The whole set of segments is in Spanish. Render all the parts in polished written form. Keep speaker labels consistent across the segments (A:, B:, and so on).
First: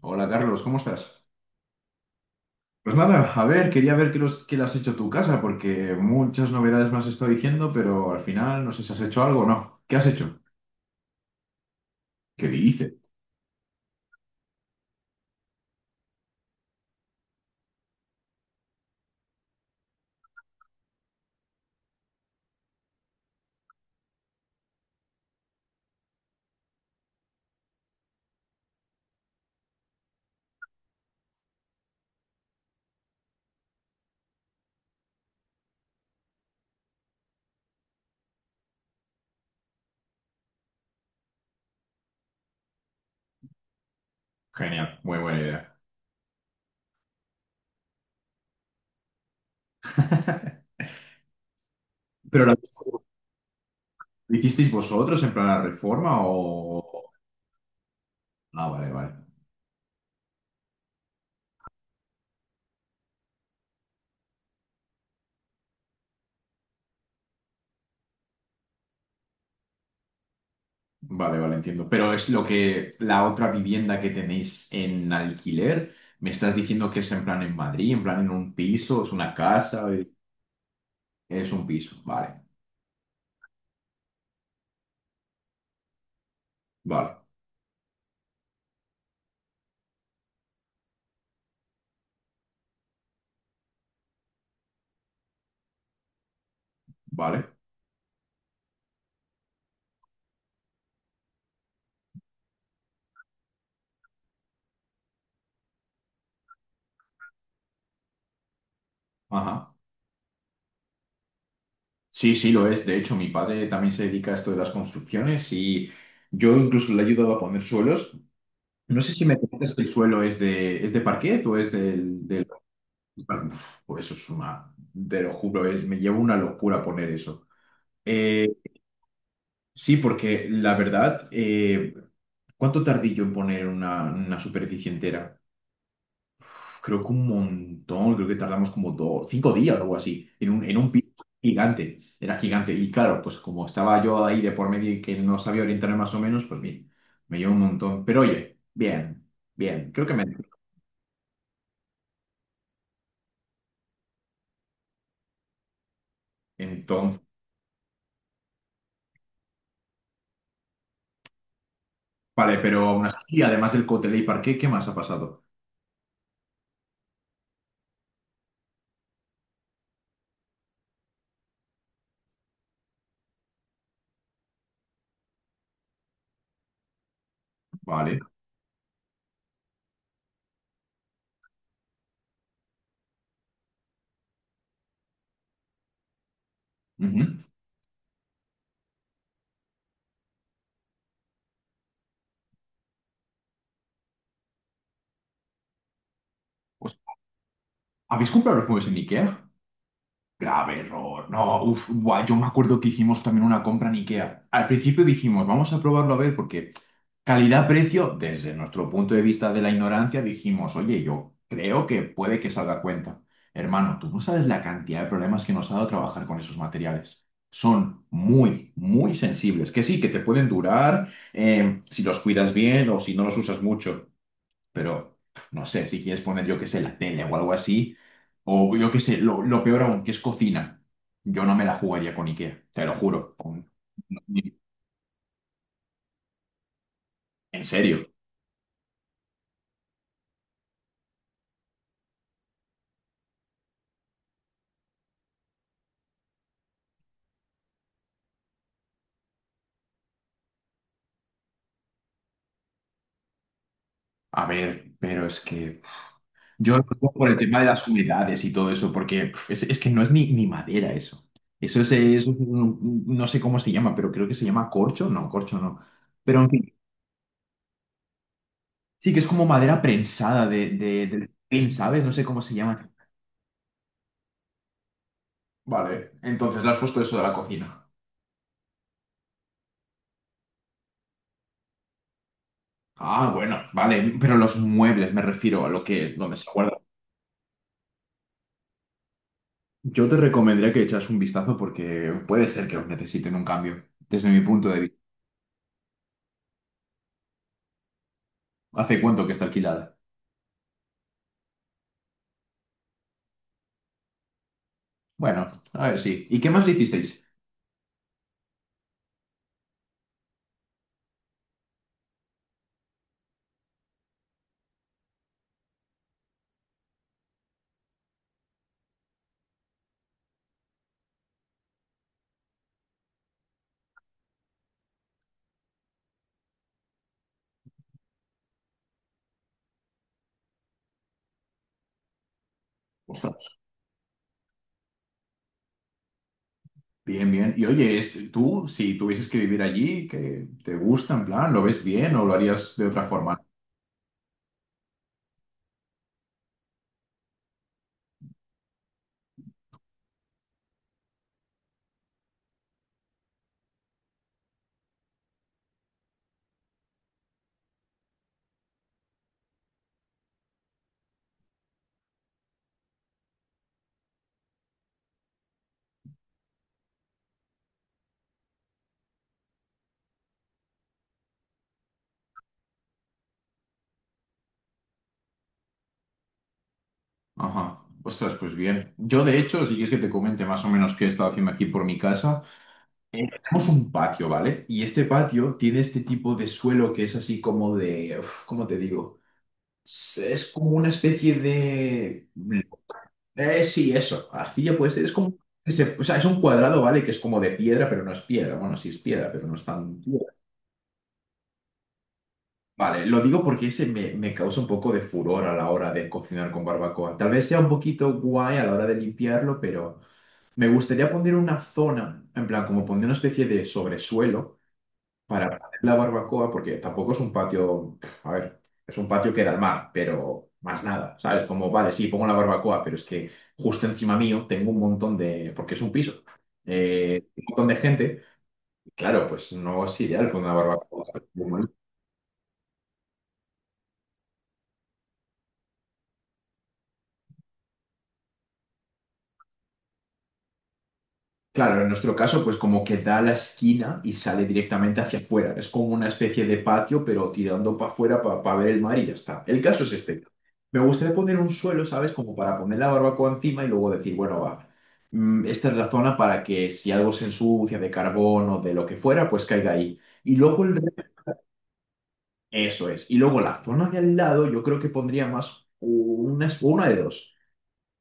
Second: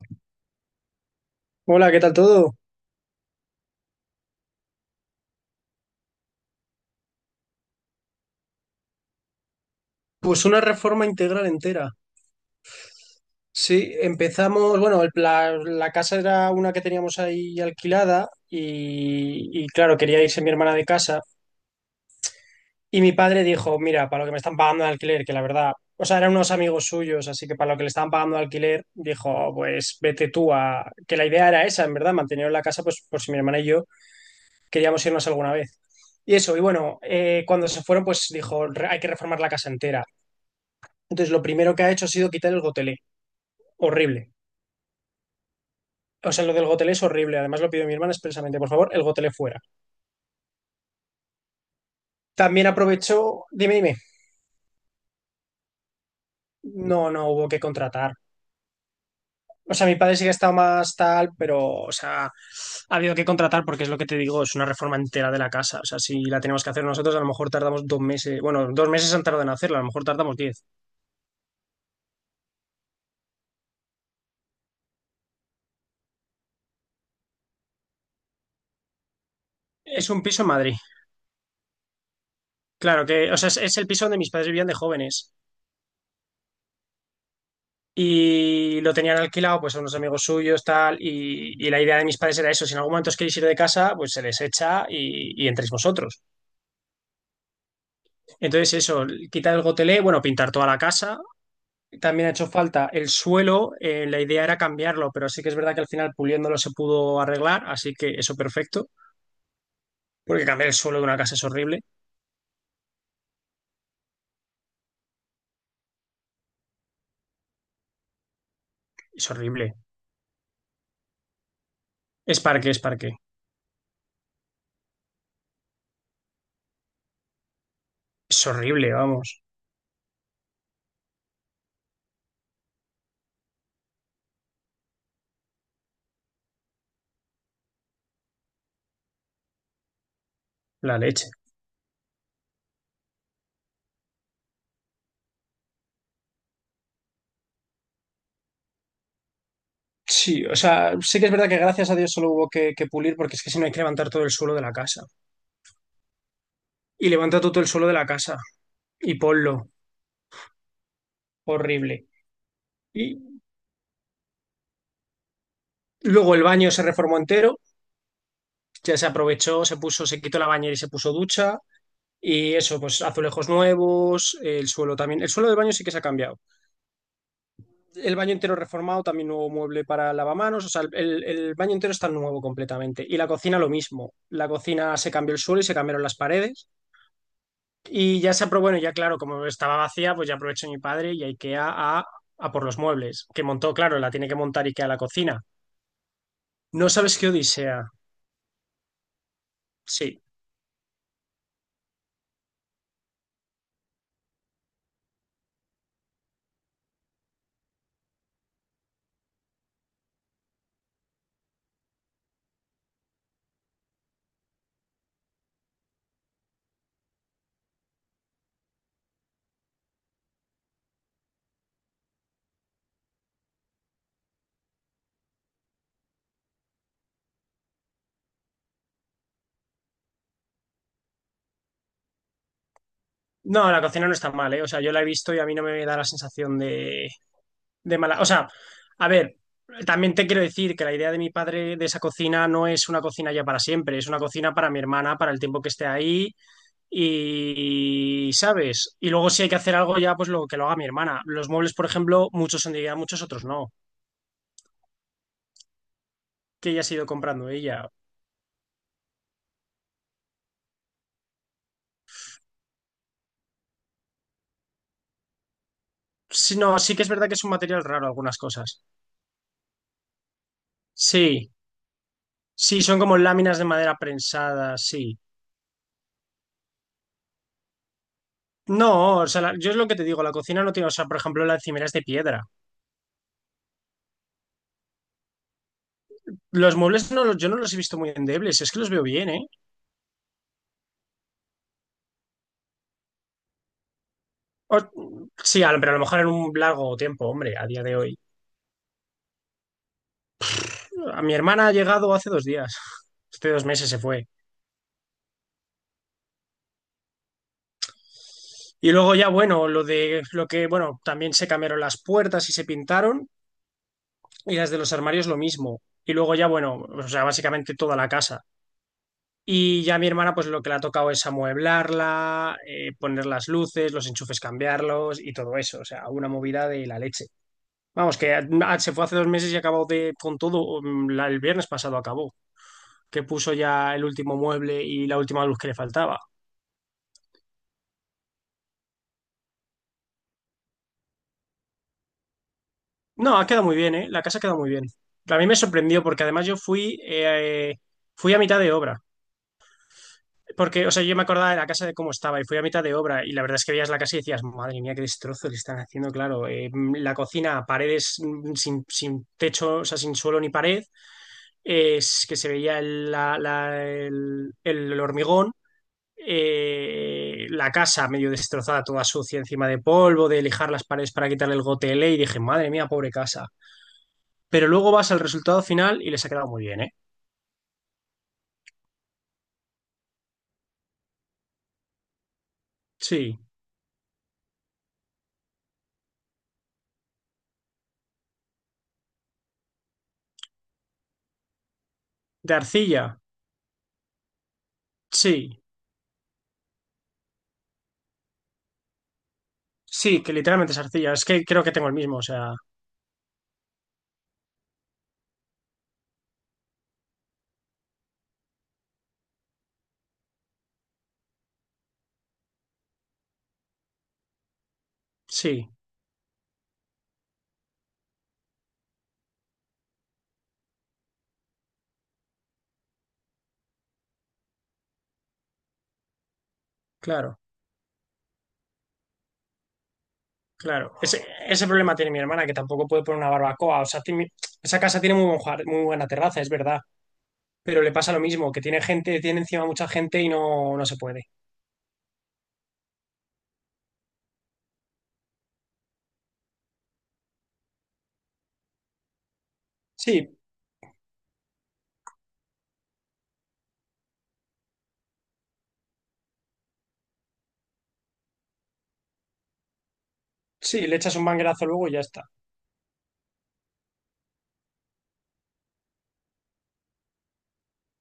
A: Hola Carlos, ¿cómo estás?
B: Hola, ¿qué tal todo?
A: Pues nada, a ver, quería ver qué, los, qué le has hecho a tu casa, porque muchas novedades me has estado diciendo, pero al final no sé si has hecho algo o no. ¿Qué has hecho?
B: Pues una reforma integral entera.
A: ¿Qué dice?
B: Sí, empezamos, bueno, la casa era una que teníamos ahí alquilada y, claro, quería irse mi hermana de casa y mi padre dijo, mira, para lo que me están pagando de alquiler, que la verdad, o sea, eran unos amigos suyos, así que para lo que le estaban pagando de alquiler, dijo, pues que la idea era esa, en verdad, mantener la casa, pues por si mi hermana y yo queríamos irnos alguna vez. Y eso, y bueno, cuando se fueron, pues dijo, "Hay que reformar la casa entera." Entonces, lo primero que ha hecho ha sido quitar el gotelé. Horrible.
A: Genial, muy buena idea.
B: O sea, lo del gotelé es horrible. Además, lo pidió mi hermana expresamente. Por favor, el gotelé fuera.
A: ¿Pero la,
B: También aprovechó. Dime, dime.
A: ¿lo hicisteis vosotros en plan la reforma o...?
B: No, no hubo que contratar.
A: Ah, vale, vale.
B: O sea, mi padre sí que ha estado más tal, pero, o sea, ha habido que contratar porque es lo que te digo, es una reforma entera de la casa. O sea, si la tenemos que hacer nosotros, a lo mejor tardamos 2 meses. Bueno, 2 meses han tardado en hacerla, a lo mejor tardamos 10.
A: Vale, vale, entiendo. Pero es lo que la otra vivienda que tenéis en alquiler, me estás diciendo que es en plan en Madrid, en plan en un piso, es una casa,
B: Es un piso en Madrid.
A: es un piso. Vale,
B: Claro que, o sea, es el piso donde mis padres vivían de jóvenes.
A: vale,
B: Y lo tenían alquilado pues a unos amigos suyos, tal, y la idea de mis padres era eso, si en algún momento os queréis ir de casa, pues se les echa y entréis vosotros.
A: vale.
B: Entonces eso, quitar el gotelé, bueno, pintar toda la casa, también ha hecho falta el suelo, la idea era cambiarlo, pero sí que es verdad que al final puliéndolo se pudo arreglar, así que eso perfecto,
A: Ajá.
B: porque cambiar el suelo de una casa es horrible,
A: Sí, sí, lo es. De hecho, mi padre también se dedica a esto de las construcciones y yo incluso le he ayudado a poner suelos. No sé si
B: es
A: me comentas
B: horrible,
A: que el suelo es de parquet o es del...
B: es
A: del-
B: parque, es parque,
A: Uf, pues eso es una... Te lo juro, es, me lleva una locura poner eso.
B: es
A: Eh,
B: horrible, vamos,
A: sí, porque la verdad, ¿cuánto tardé yo en poner una superficie entera? Creo que un montón, creo que tardamos como dos, cinco días o algo así, en un
B: la
A: piso
B: leche.
A: gigante, era gigante. Y claro, pues como estaba yo ahí de por medio y que no sabía orientarme más o menos, pues bien, me llevó un montón. Pero oye, bien, bien, creo que me...
B: Sí, o sea, sí que es verdad que gracias a Dios solo hubo que pulir porque es que si no hay que levantar todo el suelo de la casa. Y
A: Entonces,
B: levanta todo el suelo de la casa y ponlo. Horrible.
A: vale, pero aún
B: Y
A: así, además del Cotelé y Parque, ¿qué más ha pasado?
B: luego el baño se reformó entero, ya se aprovechó, se puso, se quitó la bañera y se puso ducha. Y eso, pues azulejos nuevos, el suelo también. El suelo del baño sí que se ha cambiado. El
A: Vale.
B: baño entero reformado, también nuevo mueble para lavamanos. O sea, el baño entero está nuevo completamente. Y la cocina lo mismo. La cocina se cambió el suelo y se cambiaron las paredes.
A: Ujú.
B: Y ya se aprobó, bueno, ya claro, como estaba vacía, pues ya aprovechó mi padre y a IKEA a por los muebles. Que montó, claro, la tiene que montar IKEA a la cocina. No
A: Pues,
B: sabes qué odisea.
A: ¿habéis comprado los muebles en Ikea?
B: Sí.
A: Grave error. No, uff, yo me acuerdo que hicimos también una compra en IKEA. Al principio dijimos, vamos a probarlo a ver, porque calidad-precio, desde nuestro punto de vista de la ignorancia, dijimos, oye, yo creo que puede que salga a cuenta. Hermano, tú no sabes la cantidad de problemas que nos ha dado trabajar con esos materiales. Son muy, muy sensibles. Que sí, que te pueden durar si los cuidas bien o si no los usas mucho, pero pf, no sé, si quieres poner, yo qué sé, la tele o algo así, o yo qué sé, lo peor aún, que es cocina, yo no me la jugaría con IKEA, te lo juro, con-
B: No, la cocina no
A: no,
B: está mal,
A: ni-
B: ¿eh? O sea, yo la he visto y a mí no me da la sensación de,
A: en
B: de
A: serio.
B: mala. O sea, a ver, también te quiero decir que la idea de mi padre de esa cocina no es una cocina ya para siempre, es una cocina para mi hermana, para el tiempo que esté ahí y, ¿sabes? Y luego si hay que hacer algo ya, pues lo que lo haga mi hermana. Los muebles, por ejemplo, muchos son de Ikea, muchos otros no,
A: A ver, pero es que
B: que
A: yo
B: ella
A: lo
B: ha ido
A: digo por el
B: comprando
A: tema de las
B: ella.
A: humedades y todo eso, porque pf, es que no es ni, ni madera eso. Eso es un- no sé cómo se llama, pero creo que se llama corcho, no, corcho no. Pero en
B: Sí, no,
A: fin,
B: sí que es verdad que es un material raro algunas cosas.
A: sí que es como madera prensada de, del
B: Sí,
A: pin, ¿sabes? No sé cómo se
B: sí,
A: llama.
B: son como láminas de madera prensadas, sí.
A: Vale, entonces le has puesto eso de la cocina.
B: No, o sea, yo es lo que te digo, la cocina no tiene, o sea, por ejemplo, la encimera es de piedra.
A: Ah, bueno, vale, pero los muebles me refiero a lo que, donde se
B: Los
A: guarda.
B: muebles no los, yo no los he visto muy endebles, es que los veo bien, ¿eh?
A: Yo te recomendaría que echas un vistazo porque puede ser que los necesiten un cambio, desde mi punto de
B: O-
A: vista.
B: sí, pero a lo mejor en un largo tiempo, hombre, a día de hoy.
A: ¿Hace cuánto que está alquilada?
B: A mi hermana ha llegado hace 2 días, hace 2 meses se fue.
A: Bueno, a ver, sí. ¿Y qué más le hicisteis?
B: Y luego ya, bueno, lo de lo que, bueno, también se cambiaron las puertas y se pintaron, y las de los armarios lo mismo. Y luego ya, bueno, o sea, básicamente toda la casa. Y ya mi hermana, pues lo que le ha tocado es amueblarla, poner las luces, los enchufes cambiarlos y todo eso. O sea, una movida de la leche. Vamos, que se fue hace 2 meses y acabó de, con todo. El viernes pasado acabó, que
A: Ostras,
B: puso ya el último mueble y la última luz que le faltaba.
A: bien, bien. Y oye, es- tú, si tuvieses que vivir allí, ¿qué te gusta, en plan, lo ves bien o lo harías de otra
B: No,
A: forma?
B: ha quedado muy bien, ¿eh? La casa ha quedado muy bien. A mí me sorprendió porque además yo fui a mitad de obra. Porque, o sea, yo me acordaba de la casa de cómo estaba y fui a mitad de obra y la verdad es que veías la casa y decías, madre mía, qué destrozo le están haciendo, claro. La cocina, paredes sin techo, o sea, sin suelo ni pared, es que se veía el hormigón, la casa medio destrozada, toda sucia encima de polvo, de lijar las paredes para quitarle el gotele y dije, madre mía, pobre casa. Pero luego vas al resultado final y les ha quedado muy bien, ¿eh?
A: Ajá. Ostras, pues bien. Yo, de hecho, si quieres que te comente más o menos qué he estado haciendo aquí por mi casa.
B: Sí.
A: Tenemos un patio, ¿vale? Y este patio tiene este tipo de suelo que es así como de, uf, ¿cómo te digo? Es como una especie de...
B: De arcilla,
A: Sí, eso, arcilla puede ser, es como...
B: sí.
A: ese- o sea, es un cuadrado, ¿vale? Que es como de piedra, pero no es piedra. Bueno, sí es piedra, pero no es tan
B: Sí,
A: piedra.
B: que literalmente es arcilla. Es que creo que tengo el mismo, o sea,
A: Vale, lo digo porque ese me, me causa un poco de furor a la hora de cocinar con barbacoa. Tal vez sea un poquito guay a la hora de limpiarlo, pero me gustaría poner una zona, en plan, como poner una especie de sobresuelo para
B: sí,
A: poner la barbacoa, porque tampoco es un patio, a ver, es un patio que da al mar, pero más nada, ¿sabes? Como, vale, sí, pongo la barbacoa, pero es que justo encima mío tengo un montón de, porque es un piso,
B: claro,
A: un montón de gente, y claro, pues no es ideal poner una
B: claro.
A: barbacoa.
B: Ese problema tiene mi hermana, que tampoco puede poner una barbacoa. O sea, esa casa tiene muy buen muy buena terraza, es verdad. Pero le pasa lo mismo, que tiene gente, tiene encima mucha gente y no, no se puede.
A: Claro, en nuestro caso, pues como que da la esquina y sale directamente hacia afuera. Es como una especie de patio, pero tirando para afuera para ver el mar y ya está. El caso es este.
B: Sí,
A: Me gustaría poner un suelo, ¿sabes? Como para poner la barbacoa encima y luego decir, bueno, va, mm, esta es la zona para que si algo se ensucia de carbón o de lo que fuera, pues caiga ahí. Y luego el...
B: sí, le
A: re-
B: echas un manguerazo luego y ya está.
A: Eso es. Y luego la zona de al lado, yo creo que pondría más una de dos.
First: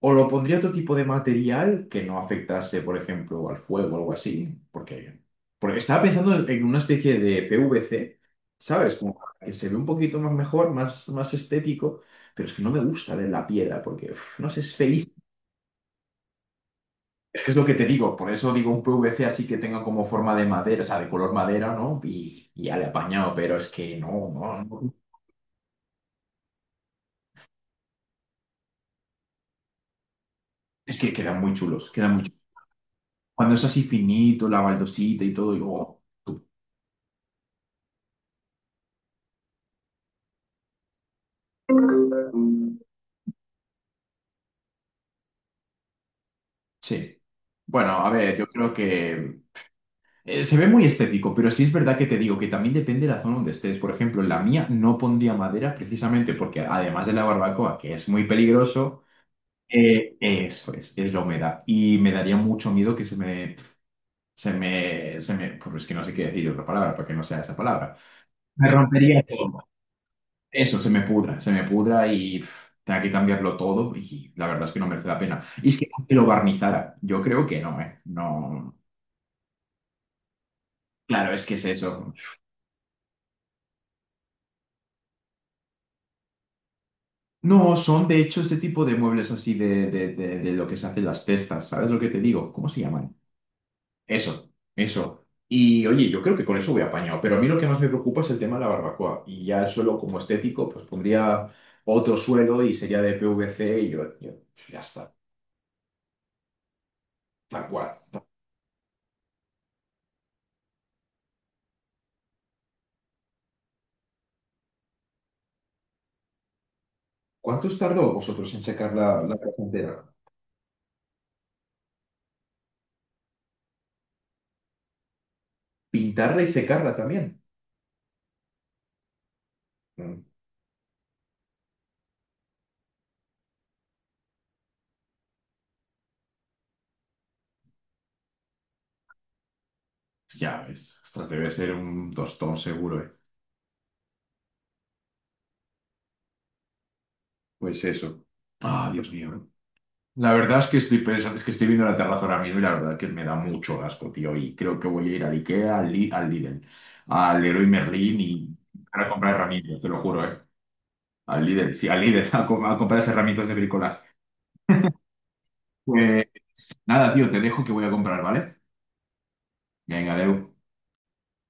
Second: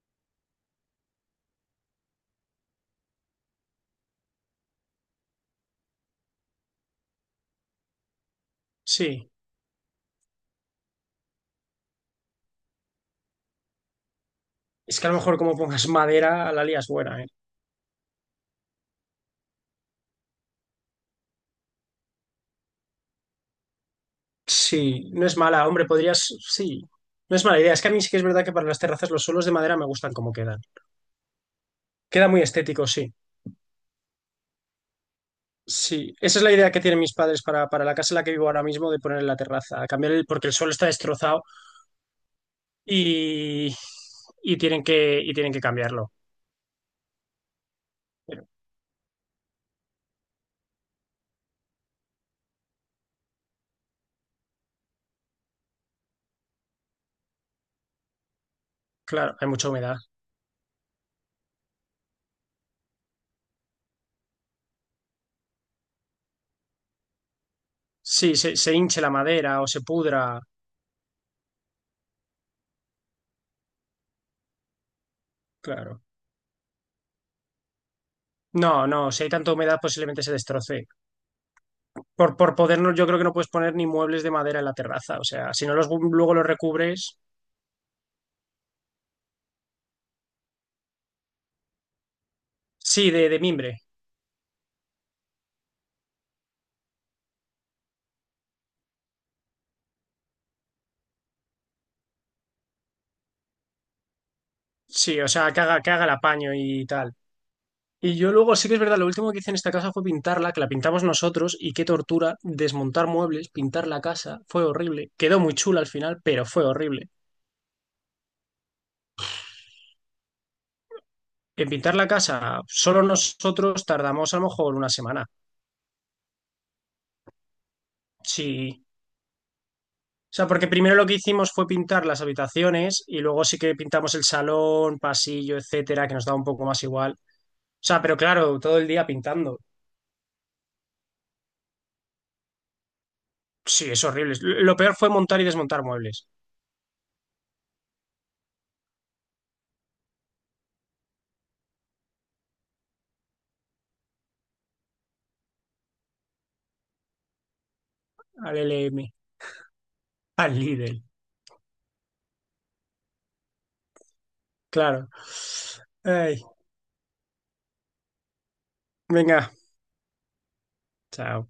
A: O lo pondría otro tipo de material que no afectase, por ejemplo, al fuego o algo así, porque, porque estaba pensando en una especie de PVC, ¿sabes? Como
B: Sí.
A: que se ve un poquito más mejor, más, más estético, pero es que no me gusta de la piedra, porque, uf, no sé, es
B: Es que a
A: feísimo.
B: lo mejor como pongas madera, la lías buena, ¿eh?
A: Es que es lo que te digo, por eso digo un PVC así que tenga como forma de madera, o sea, de color madera, ¿no? Y ya le he apañado, pero es que no, no, no.
B: Sí, no es mala, hombre, podrías. Sí. No es mala idea. Es que a mí sí que es verdad que para las terrazas los suelos de madera me gustan como quedan.
A: Es que quedan muy chulos, quedan muy
B: Queda
A: chulos.
B: muy estético, sí.
A: Cuando es así finito, la baldosita y todo, y, oh.
B: Sí, esa es la idea que tienen mis padres para la casa en la que vivo ahora mismo, de poner en la terraza, cambiar el, porque el suelo está destrozado y, y tienen que cambiarlo.
A: Sí. Bueno, a ver,
B: Pero,
A: yo creo que se ve muy estético, pero sí es verdad que te digo que también depende de la zona donde estés. Por ejemplo, en la mía no pondría madera precisamente porque además de la barbacoa, que es muy peligroso,
B: claro, hay mucha humedad.
A: eso es la humedad. Y me daría mucho miedo que se me, se me, se me, pues es que no sé qué decir otra palabra para que no sea esa palabra.
B: Sí, se,
A: Me
B: se hinche la
A: rompería
B: madera
A: todo.
B: o se pudra,
A: Eso, se me pudra y pf, tenga que cambiarlo todo y la verdad es que no merece la pena. Y es que
B: claro.
A: aunque lo barnizara, yo creo que no, ¿eh?
B: No,
A: No.
B: no, si hay tanta humedad posiblemente se destroce.
A: Claro, es que es eso.
B: Por poder, yo creo que no puedes poner ni muebles de madera en la terraza, o sea, si no los luego los recubres,
A: No, son de hecho este tipo de muebles así de lo que se hacen las cestas. ¿Sabes lo que te digo? ¿Cómo se
B: sí,
A: llaman?
B: de mimbre.
A: Eso, eso. Y oye, yo creo que con eso voy apañado, pero a mí lo que más me preocupa es el tema de la barbacoa. Y ya el suelo como estético, pues pondría otro suelo y sería de PVC y yo, ya está,
B: Sí, o sea, que haga el apaño y tal.
A: tal cual.
B: Y yo luego, sí que es verdad, lo último que hice en esta casa fue pintarla, que la pintamos nosotros, y qué tortura desmontar muebles, pintar la casa, fue horrible. Quedó muy chula al final, pero fue horrible.
A: ¿Cuántos tardó vosotros en secar la, la casa entera?
B: En pintar la casa, solo nosotros tardamos a lo mejor una semana.
A: ¿Pintarla y secarla también?
B: Sí.
A: Mm,
B: O sea, porque primero lo que hicimos fue pintar las habitaciones y luego sí que pintamos el salón, pasillo, etcétera, que nos daba un poco más igual. O sea, pero claro, todo el día pintando.
A: ya ves, ostras, debe ser un tostón seguro, ¿eh?
B: Sí, es horrible. Lo peor fue montar y desmontar muebles.
A: Pues eso. Ah, Dios mío. La verdad es que estoy pensando, es que estoy viendo la terraza ahora mismo y la verdad que me da mucho asco, tío. Y creo que voy a ir al IKEA, al, Li- al Lidl, al Leroy Merlin y
B: Al L
A: para
B: M
A: comprar herramientas, te lo juro, ¿eh?
B: al Lidl,
A: Al Lidl, sí, al Lidl, a, co- a comprar esas herramientas de bricolaje.
B: claro.
A: Pues
B: Ay.
A: nada, tío, te dejo que voy a comprar, ¿vale?
B: Venga,
A: Venga, Deu.
B: chao.